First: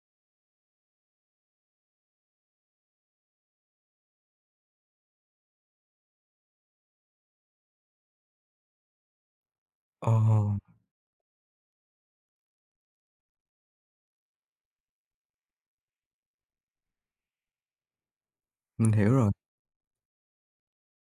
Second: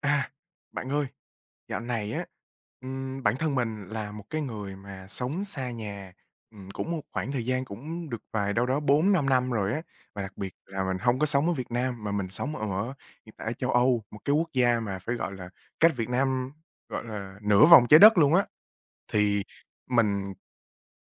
À, bạn ơi, dạo này á, bản thân mình là một cái người mà sống xa nhà, cũng một khoảng thời gian cũng được vài đâu đó 4-5 năm rồi á. Ờ, Và đặc biệt là mình hông có sống ở Việt Nam mà mình sống ở hiện tại ở châu Âu, một cái quốc gia mà phải gọi là cách Việt Nam, gọi là, nửa vòng trái đất luôn á. mình hiểu rồi. Thì mình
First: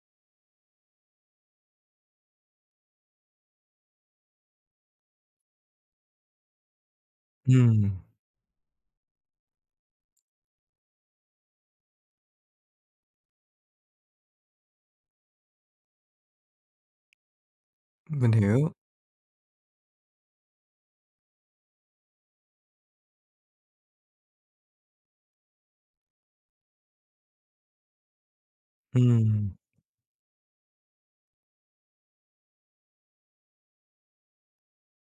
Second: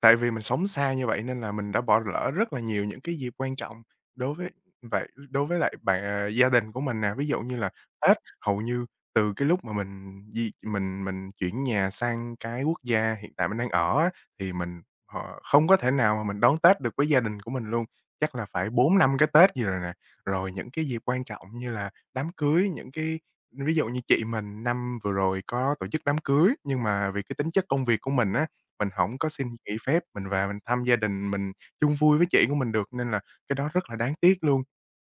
Tại vì mình sống xa như vậy nên là mình đã bỏ lỡ rất là nhiều những cái dịp quan trọng đối với đối với lại bạn à, gia đình của mình nè. Ví dụ như là Ừm, Tết, hầu như từ cái lúc mà mình di mình chuyển nhà sang cái quốc gia hiện tại mình đang ở á, thì mình không có thể nào mà mình đón Tết được với gia đình của mình luôn, mình chắc là hiểu. phải 4-5 cái Tết gì rồi nè. Rồi những cái dịp quan trọng như là đám cưới, những cái ví dụ như chị mình năm vừa rồi có tổ chức đám cưới, nhưng mà vì cái tính chất công việc của mình á mình hổng có xin Ừm, nghỉ phép, mình vào mình thăm gia đình, mình chung vui với chị của mình được, nên là cái đó rất là đáng tiếc luôn.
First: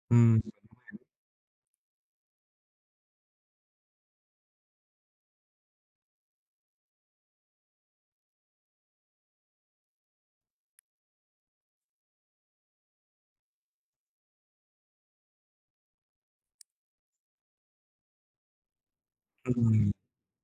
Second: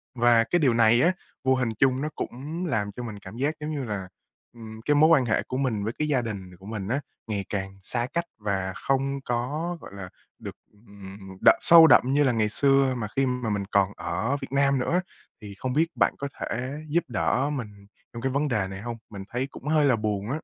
ừm, Và cái điều này á, vô hình chung nó cũng làm cho mình cảm giác giống như là, cái mối quan hệ của mình với cái gia đình của mình á, ngày càng xa cách và không có, gọi là, được, sâu đậm như là ngày xưa mà khi mà mình còn ở Việt Nam nữa. Thì không biết bạn có thể giúp đỡ mình trong cái vấn đề này hông? Mình thấy cũng hơi ừm, là buồn á.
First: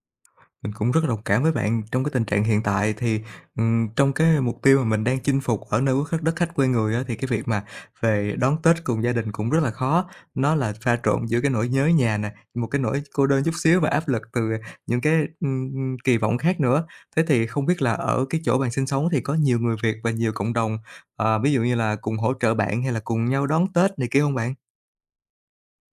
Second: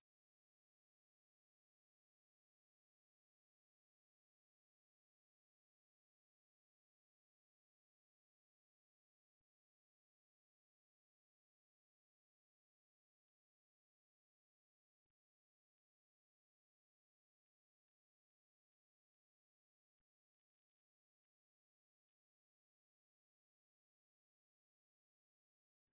mình cũng rất là đồng cảm với bạn trong cái tình trạng hiện tại thì, trong cái mục tiêu mà mình đang chinh phục ở nơi quốc khách đất khách quê người á, thì cái việc mà về đón Tết cùng gia đình cũng rất là khó. Nó là pha trộn giữa cái nỗi nhớ nhà nè, một cái nỗi cô đơn chút xíu và áp lực từ những cái, ưm, kỳ vọng khác nữa. Thế thì không biết là ở cái chỗ bạn sinh sống thì có nhiều người Việt và nhiều cộng đồng, ví dụ như là cùng hỗ trợ bạn hay là cùng nhau đón Tết này kia không bạn?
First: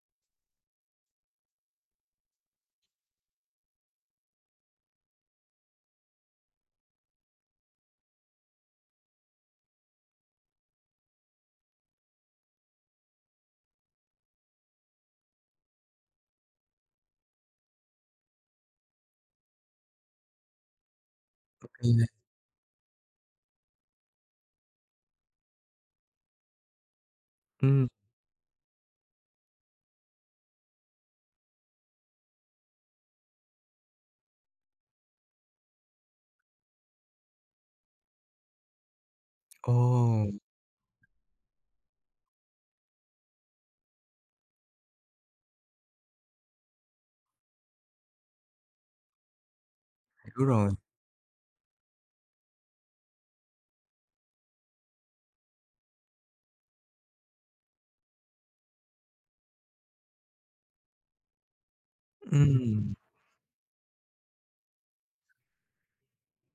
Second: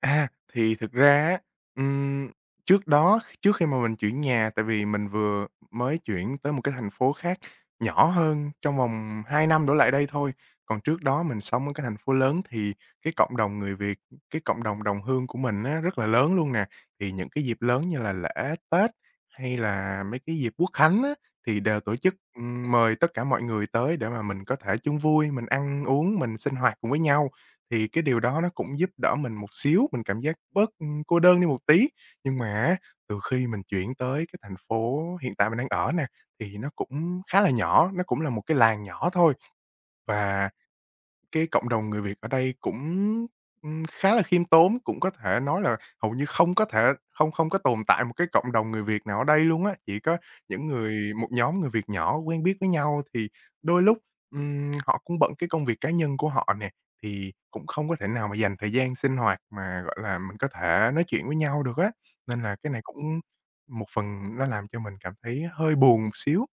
À, thì thực ra á, ừm, trước khi mà mình chuyển nhà, tại vì mình vừa mới chuyển tới một cái thành phố khác nhỏ hơn trong vòng 2 năm đổ lại đây thôi. Còn trước đó mình sống ở cái thành phố lớn thì cái cộng đồng người Việt, cái cộng đồng đồng hương của mình á rất là lớn luôn nè. Thì những cái dịp lớn như là lễ Tết hay là mấy cái dịp Quốc khánh á, thì đều tổ chức, mời tất cả mọi người tới để mà mình có thể chung vui, mình ăn uống, mình sinh hoạt cùng với nhau. Ừm. Thì cái điều đó nó cũng giúp đỡ mình một xíu, mình cảm giác bớt, cô đơn đi một tí. Nhưng mà á, từ khi mình chuyển tới cái thành phố hiện tại mình đang ở nè, thì nó cũng khá là nhỏ, nó cũng là một cái làng nhỏ thôi Ồ. và cái cộng đồng người Việt ở đây cũng, khá là khiêm tốn, cũng có thể nói là hầu như không có tồn tại một cái cộng đồng người Việt nào ở đây luôn á, chỉ có Hiểu những rồi. người một nhóm người Việt nhỏ quen biết với nhau. Thì đôi lúc, họ cũng bận cái công việc cá nhân của họ nè, thì cũng không có thể nào mà dành thời gian sinh hoạt mà, gọi là, mình có thể nói chuyện với nhau được á, nên là cái này Ừm, cũng một phần nó làm cho mình cảm thấy hơi buồn một xíu.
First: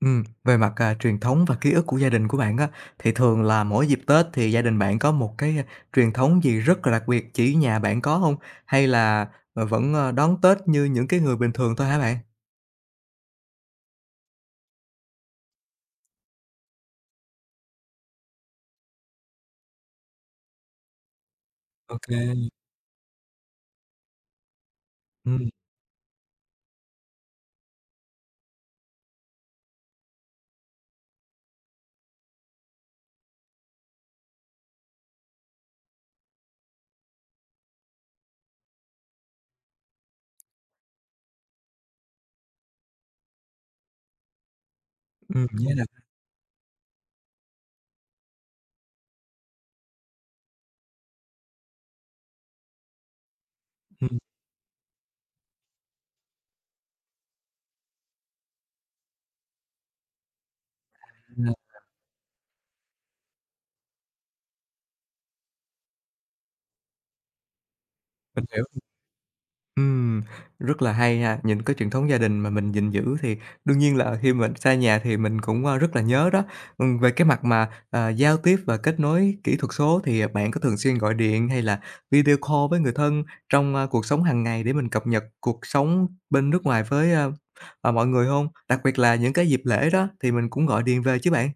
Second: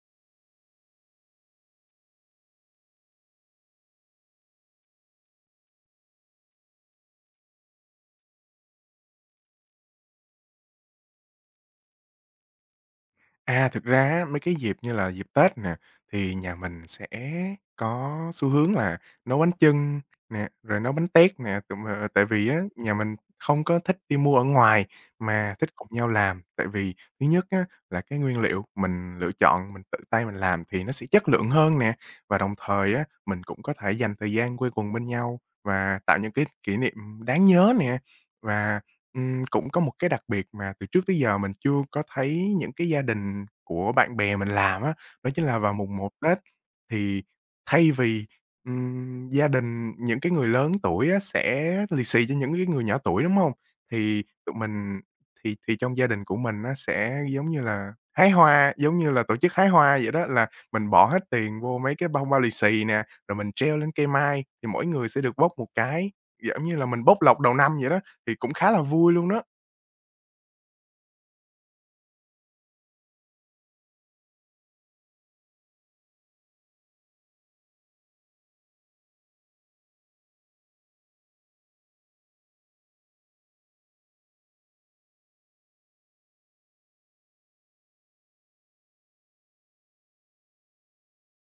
về mặt, truyền thống và ký ức của gia đình của bạn á, thì thường là mỗi dịp Tết thì gia đình bạn có một cái truyền thống gì rất là đặc biệt chỉ nhà bạn có hông? Hay là, đón Tết như những cái người bình thường thôi hả bạn? À, thực ra á, mấy cái dịp như là dịp Tết nè, thì nhà mình sẽ có xu hướng là nấu bánh chưng nè, rồi nấu bánh tét nè, Ô tại kê. vì á, nhà mình không có thích đi mua ở ngoài Ừm. mà thích cùng nhau làm. Tại vì thứ nhất á, là cái nguyên liệu mình lựa chọn, mình tự tay mình làm thì nó sẽ chất lượng hơn nè, và đồng thời á, mình cũng có thể dành thời gian quây quần bên nhau và tạo những cái kỷ niệm đáng nhớ nè. Và cũng có một cái đặc biệt mà từ trước tới giờ mình chưa có thấy những cái gia đình của bạn bè mình làm á, đó chính Ừm. là vào Nghĩa là. mùng một Tết thì thay vì, gia đình, những cái người lớn tuổi á sẽ lì xì cho những cái người nhỏ tuổi, đúng không? Ừm. Thì tụi mình thì trong gia đình của mình nó sẽ, giống như là, hái hoa, giống như là tổ chức hái hoa vậy đó, là mình bỏ hết Ừm. tiền vô mấy cái bông bao lì xì nè, rồi mình treo lên cây mai thì mỗi người sẽ được bốc một cái, giống như là mình bốc lộc đầu năm vậy đó. Thì Mình cũng khá hiểu. là vui luôn đó. Ừm, rất là hay ha, những cái truyền thống gia đình mà mình gìn giữ thì đương nhiên là khi mình xa nhà thì mình cũng rất là nhớ đó. Về cái mặt mà giao tiếp và kết nối kỹ thuật số thì bạn có thường xuyên gọi điện hay là video call với người thân trong cuộc sống hàng ngày để mình cập nhật cuộc sống bên nước ngoài với mọi người không? Đặc biệt là những cái dịp lễ đó thì mình cũng gọi điện về chứ bạn?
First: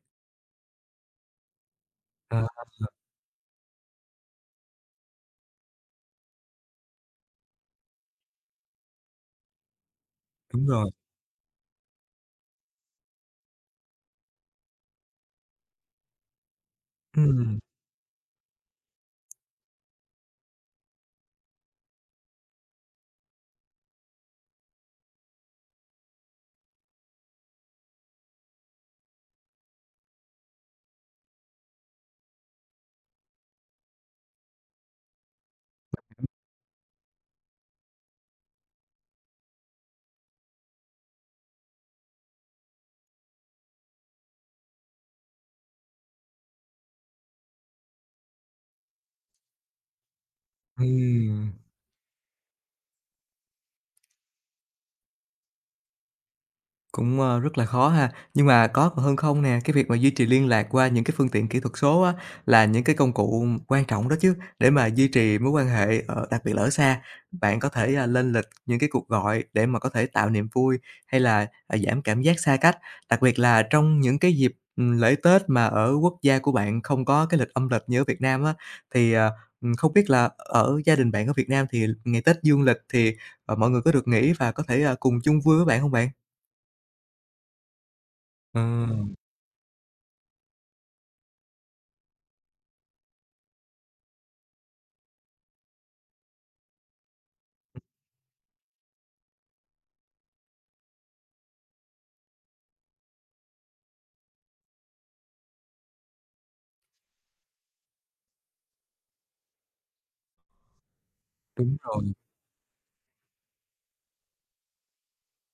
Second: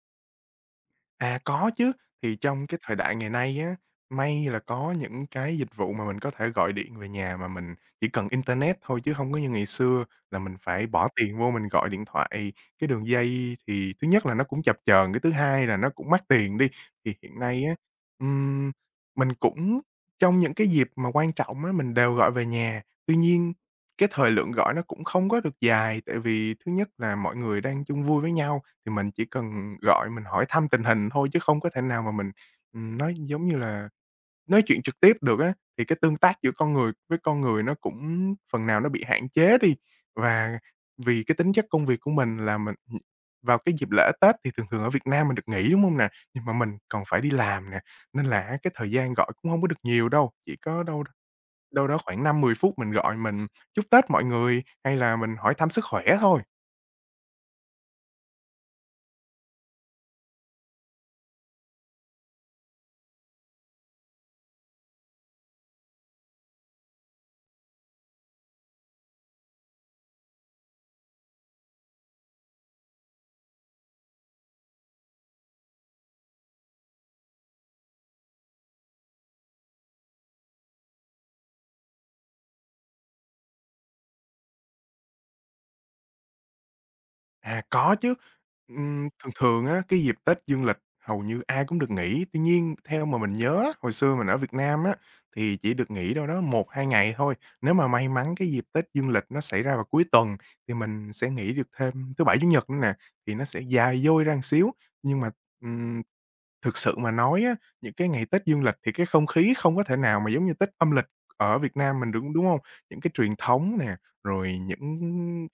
À, có chứ, thì Ờ, trong cái thời đại ngày nay á, may là có những cái dịch vụ mà mình có thể gọi điện về nhà mà mình chỉ cần internet thôi chứ không có như ngày xưa là mình đúng phải rồi. bỏ tiền vô mình gọi điện thoại cái đường dây thì thứ nhất là nó cũng chập chờn, cái thứ hai là nó cũng mắc tiền đi. Thì hiện Ừm. nay á, ừm, mình cũng trong những cái dịp mà quan trọng á, mình đều gọi về nhà, tuy nhiên cái thời lượng gọi nó cũng không có được dài, tại vì thứ nhất là mọi người đang chung vui với nhau, thì mình chỉ cần gọi mình hỏi thăm tình hình thôi chứ không có thể nào mà mình, nói giống như là nói chuyện trực tiếp được á. Thì cái tương tác giữa con người với con người nó cũng phần nào nó bị hạn chế đi. Và vì cái tính chất công việc của mình là mình vào cái dịp lễ Tết thì thường thường ở Việt Nam mình được nghỉ, đúng không nè? Nhưng mà mình còn phải đi làm nè, nên là cái thời gian gọi cũng không có được nhiều đâu, chỉ có đâu Ừm. đâu đó khoảng 5-10 phút mình gọi mình chúc Tết mọi người, hay là mình hỏi thăm sức khỏe thôi. Cũng, rất là khó ha. Nhưng mà có còn hơn không nè, cái việc mà duy trì liên lạc qua những cái phương tiện kỹ thuật số á, là những cái công cụ quan trọng đó chứ, để mà duy trì mối quan hệ, đặc biệt là ở xa. Bạn có thể lên lịch những cái cuộc gọi để mà có thể tạo niềm vui hay là giảm cảm giác xa cách, đặc biệt là trong những cái dịp lễ Tết mà ở quốc gia của bạn không có cái lịch âm lịch như ở Việt Nam á. Thì, không biết là ở gia đình bạn ở Việt Nam thì ngày Tết dương lịch thì, mọi người có được nghỉ và có thể cùng chung vui với bạn không bạn? À, có chứ. Ờ, Thường thường á, cái dịp Tết dương lịch hầu như ai cũng được nghỉ. Tuy nhiên, theo mà mình nhớ á, hồi xưa mình ở Việt Nam á, thì chỉ được nghỉ đâu đó 1-2 ngày thôi. Nếu mà may mắn cái dịp Tết dương lịch nó xảy ra vào cuối tuần thì mình sẽ nghỉ được thêm thứ Bảy, Chủ nhật nữa nè, thì nó sẽ dài dôi ra một xíu. Nhưng mà, ừm, thực sự mà nói á, những cái ngày Tết dương lịch thì cái không khí không có thể nào mà giống như Tết âm lịch ở đúng Việt Nam rồi. mình đúng đúng không Những cái truyền thống nè, rồi những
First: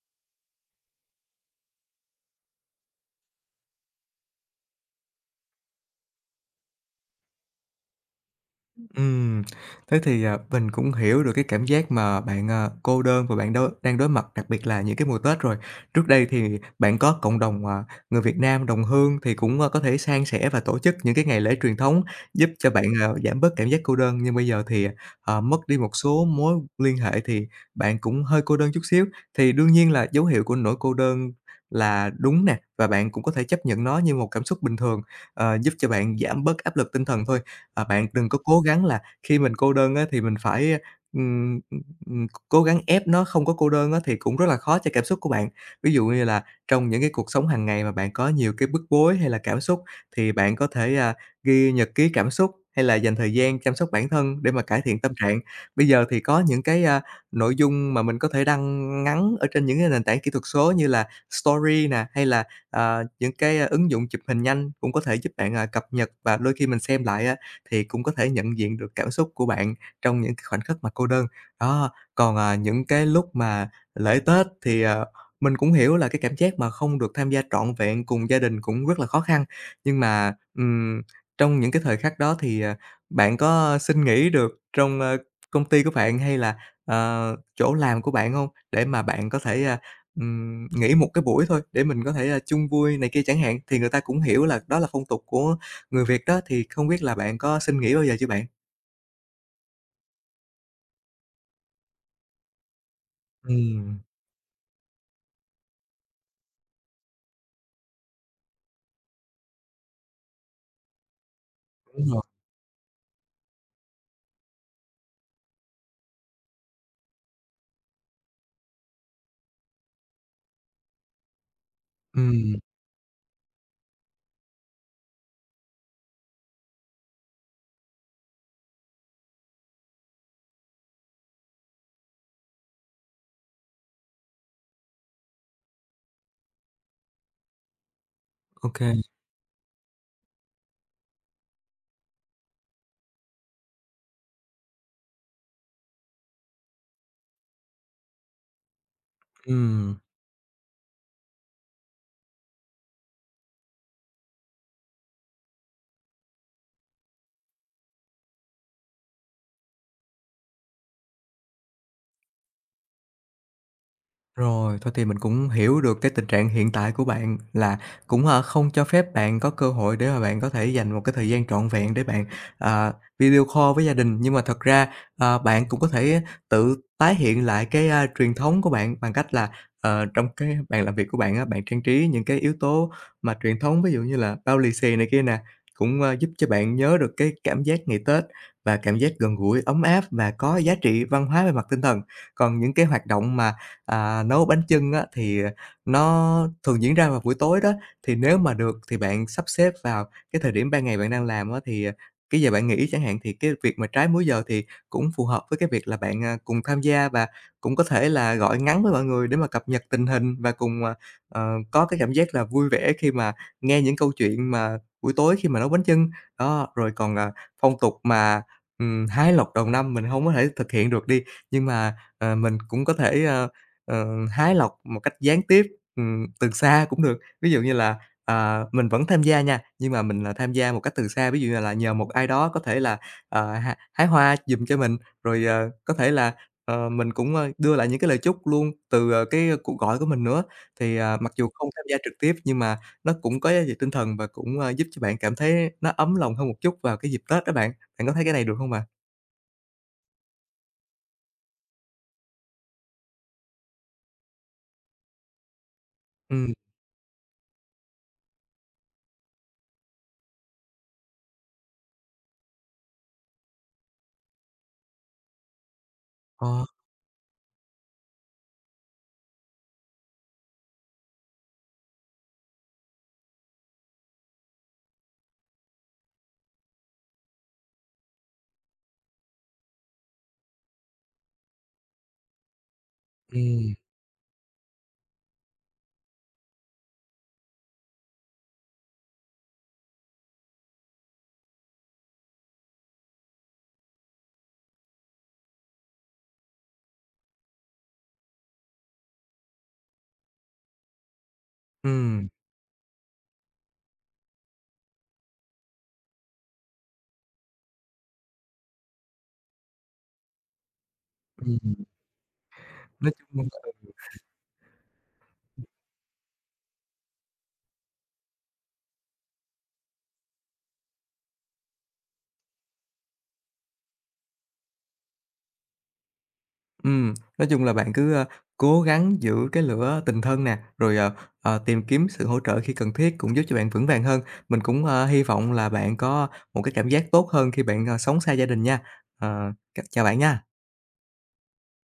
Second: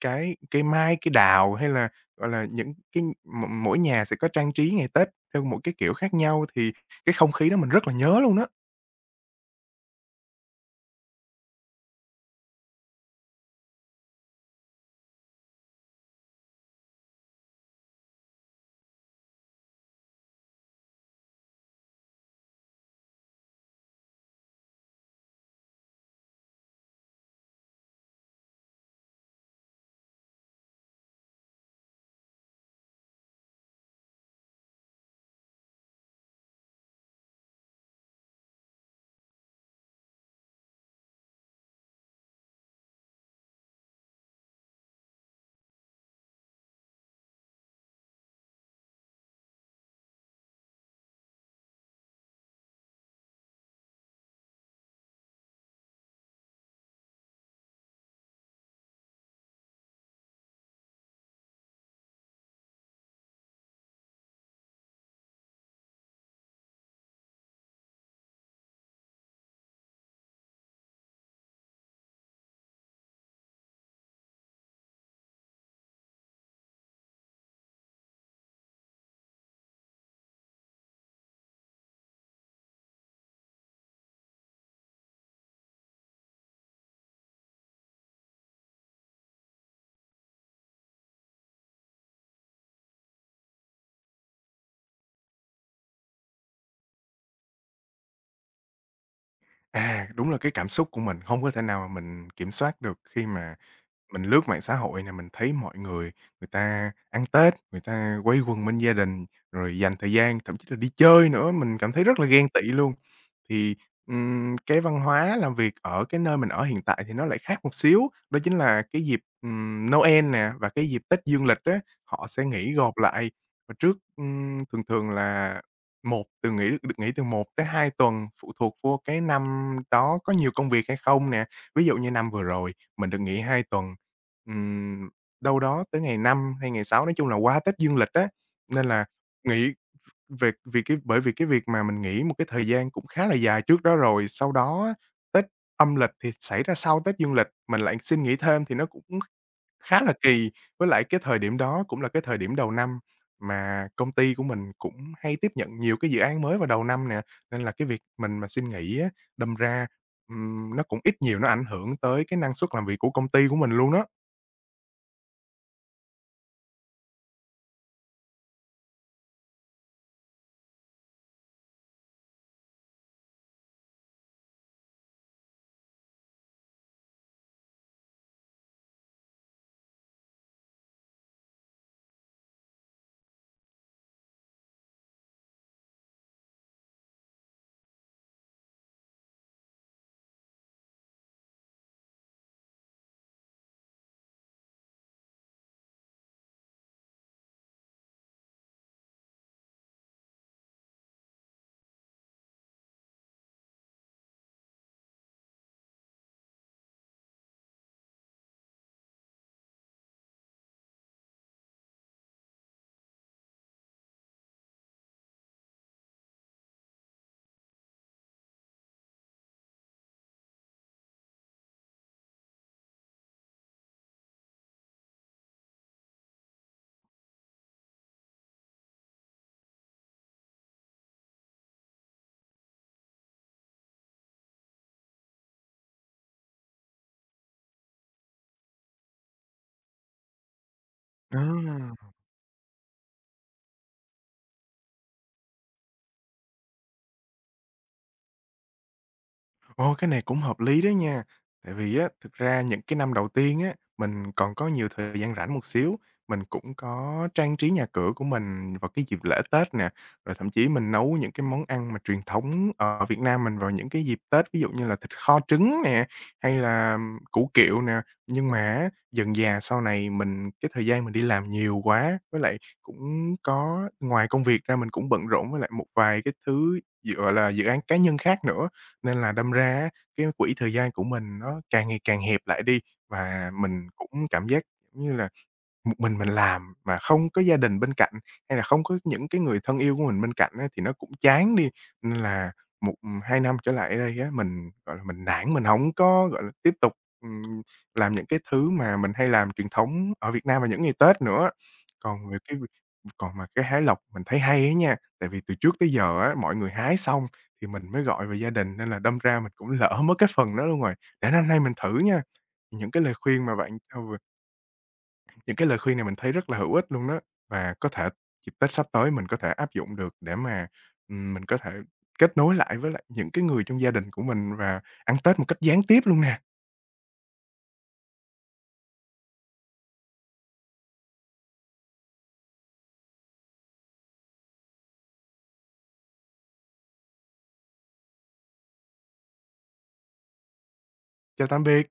cái cây mai, cây đào hay là, gọi là, những cái m mỗi nhà sẽ có trang trí ngày Tết theo một cái kiểu khác nhau thì cái không khí đó mình rất là nhớ luôn đó. Ừm, thế thì, mình cũng hiểu được cái cảm giác mà bạn cô đơn và bạn đang đối mặt, đặc biệt là những cái mùa Tết rồi. Trước đây thì bạn có cộng đồng người Việt Nam đồng hương thì cũng có thể san sẻ và tổ chức những cái ngày lễ truyền thống, giúp cho bạn giảm bớt cảm giác cô đơn. Nhưng bây giờ thì, mất đi một số mối liên hệ thì bạn cũng hơi cô đơn chút xíu. Thì đương nhiên là dấu hiệu của nỗi cô đơn là đúng nè, và bạn cũng có thể chấp nhận nó như một cảm xúc bình thường, giúp cho bạn giảm bớt áp lực tinh thần thôi. À, bạn đừng có cố gắng là khi mình cô đơn á thì mình phải, ừm, ừm, cố gắng ép nó không có cô đơn á thì cũng rất là khó cho cảm xúc của bạn. Ví dụ như là trong những cái cuộc sống hàng ngày mà bạn có nhiều cái bức bối hay là cảm xúc thì bạn có thể ghi nhật ký cảm xúc hay là dành thời gian chăm sóc bản thân để mà cải thiện tâm trạng. Bây giờ thì có những cái nội dung mà mình có thể đăng ngắn ở trên những cái nền tảng kỹ thuật số như là Story nè, hay là, những cái ứng dụng chụp hình nhanh cũng có thể giúp bạn cập nhật và đôi khi mình xem lại á thì cũng có thể nhận diện được cảm xúc của bạn trong những cái khoảnh khắc mà cô đơn. Đó, còn những cái lúc mà lễ Tết thì, mình cũng hiểu là cái cảm giác mà không được tham gia trọn vẹn cùng gia đình cũng rất là khó khăn, nhưng mà, trong những cái thời khắc đó thì, bạn có xin nghỉ được trong công ty của bạn hay là chỗ làm của bạn không? Để mà bạn có thể nghỉ một cái buổi thôi để mình có thể chung vui này kia chẳng hạn, thì người ta cũng hiểu là đó là phong tục của người Việt đó thì không biết là bạn có xin nghỉ bao giờ chưa bạn? À, đúng là cái cảm xúc của mình không có thể nào mà mình kiểm soát được khi mà Ừm, mình lướt mạng xã hội này mình thấy mọi người, người ta ăn Tết, người ta quây quần bên gia đình, rồi dành thời gian, thậm chí là đi chơi nữa, mình cảm thấy đúng rất rồi. là ghen tị luôn. Thì, cái văn hóa làm việc ở cái nơi mình ở hiện tại thì nó lại khác một xíu, đó chính là cái dịp, Noel nè và cái dịp Tết dương lịch á, họ sẽ Ừm. nghỉ gộp lại. Và trước, thường thường là một từ nghỉ được nghỉ từ 1 tới 2 tuần, phụ thuộc vô cái năm đó có nhiều công việc hay không nè. Ví dụ như năm vừa rồi, mình được nghỉ 2 tuần, Ừm, đâu đó tới ngày 5 hay ngày 6 nói chung là qua Tết dương lịch á, Ô kê. nên là nghỉ về vì cái bởi vì cái việc mà mình nghỉ một cái thời gian cũng khá là dài trước đó rồi, sau đó á, Tết âm lịch thì xảy ra sau Tết dương lịch, mình lại xin nghỉ thêm thì nó cũng Ừm. khá là kỳ. Với lại cái thời điểm đó cũng là cái thời điểm đầu năm mà công ty của mình cũng hay tiếp nhận nhiều cái dự án mới vào đầu năm nè, nên là cái việc mình mà xin nghỉ á, đâm ra, nó cũng ít nhiều nó ảnh hưởng tới cái năng suất làm việc của công ty của mình luôn đó. Rồi, thôi thì mình cũng hiểu được cái tình trạng hiện tại của bạn là cũng không cho phép bạn có cơ hội để mà bạn có thể dành một cái thời gian trọn vẹn để bạn, ờ, video call với gia đình. Nhưng mà thật ra, bạn cũng có thể tự tái hiện lại cái truyền thống của bạn bằng cách là, trong cái bàn làm việc của bạn á, bạn trang trí những cái yếu tố mà truyền thống, ví dụ như là bao lì xì này kia nè, cũng giúp cho bạn nhớ được cái cảm giác ngày Tết và cảm giác gần gũi, ấm áp và có giá trị văn hóa về mặt tinh thần. Còn những cái hoạt động mà nấu bánh chưng á, thì nó thường diễn ra vào buổi tối đó, thì nếu mà được thì bạn sắp xếp vào cái thời điểm ban ngày bạn đang làm á, thì, cái giờ bạn nghỉ chẳng hạn, thì cái việc mà trái múi giờ thì cũng phù hợp với cái việc là bạn, à, cùng tham gia và cũng có thể là gọi ngắn với mọi người để mà cập nhật tình hình và cùng có cái cảm giác là vui vẻ khi mà nghe những câu chuyện mà buổi tối khi mà nấu bánh chưng. Đó, rồi còn phong tục mà hái lộc đầu năm mình không có thể thực hiện được đi, nhưng mà, mình cũng có thể hái lộc một cách gián tiếp, từ xa cũng được. Ví dụ như là, mình vẫn tham gia nha, nhưng mà mình là tham gia một cách từ xa, ví dụ như là nhờ một ai đó có thể là, ờ, h hái hoa giùm cho mình, rồi, có thể là, mình cũng đưa lại những cái lời chúc luôn từ cái cuộc gọi của mình nữa. Thì, mặc Ờ, dù không tham gia trực tiếp nhưng mà nó cũng có giá trị tinh thần và cũng giúp cho bạn cảm thấy nó ấm lòng hơn một chút vào cái dịp Tết đó bạn. Bạn có thấy cái này được không bạn? ồ, cái này cũng hợp lý đó nha. Tại vì á, thực ra những cái năm đầu tiên á, mình còn có nhiều thời gian rảnh một xíu, mình Ừ. cũng có trang trí nhà cửa của mình vào cái dịp lễ Tết nè, rồi thậm chí mình nấu những cái món ăn mà truyền thống ở Việt Nam mình vào những cái dịp Tết, ví dụ như là thịt kho trứng nè, hay Ờ. là củ kiệu nè. Nhưng mà á, dần dà sau này mình cái thời gian mình đi làm nhiều quá, với lại cũng có ngoài công việc ra mình cũng bận rộn với lại một vài cái thứ, gọi là, dự án cá nhân khác nữa. Nên là đâm ra á, cái quỹ thời gian của mình nó càng ngày càng hẹp lại đi Ừ. và mình cũng cảm giác, giống như là, một mình làm mà không có gia đình bên cạnh, hay là không có những cái người thân yêu của mình bên cạnh á, thì nó cũng chán đi. Nên là 1, 2 năm trở lại đây á, mình, gọi là, mình nản, mình không có, gọi là, tiếp tục, ừm, làm những cái thứ mà mình hay làm truyền thống ở Việt Nam vào những ngày Tết nữa. Ừ. Còn về cái việc còn mà cái hái lộc mình thấy hay ấy nha, tại vì từ trước tới giờ á, mọi người hái xong thì mình mới gọi về gia đình, nên là đâm ra mình cũng lỡ mất cái phần đó luôn rồi. Để năm nay mình Ừm. thử nha. Những cái Nói lời khuyên chung mà bạn cho vừa những cái lời khuyên này mình thấy rất là hữu ích luôn đó, và có thể dịp Tết sắp tới mình có thể áp dụng được để mà, mình có thể kết nối lại với lại những cái người trong gia đình của mình và ăn Tết một cách gián tiếp luôn nè. nói chung là bạn cứ, cố gắng giữ cái lửa tình thân nè, rồi, tìm kiếm sự hỗ trợ khi cần thiết cũng giúp cho bạn vững vàng hơn. Mình cũng hy vọng là bạn có một cái cảm giác tốt hơn khi bạn sống xa gia đình nha. Ờ, Chào bạn nha. Chào tạm biệt.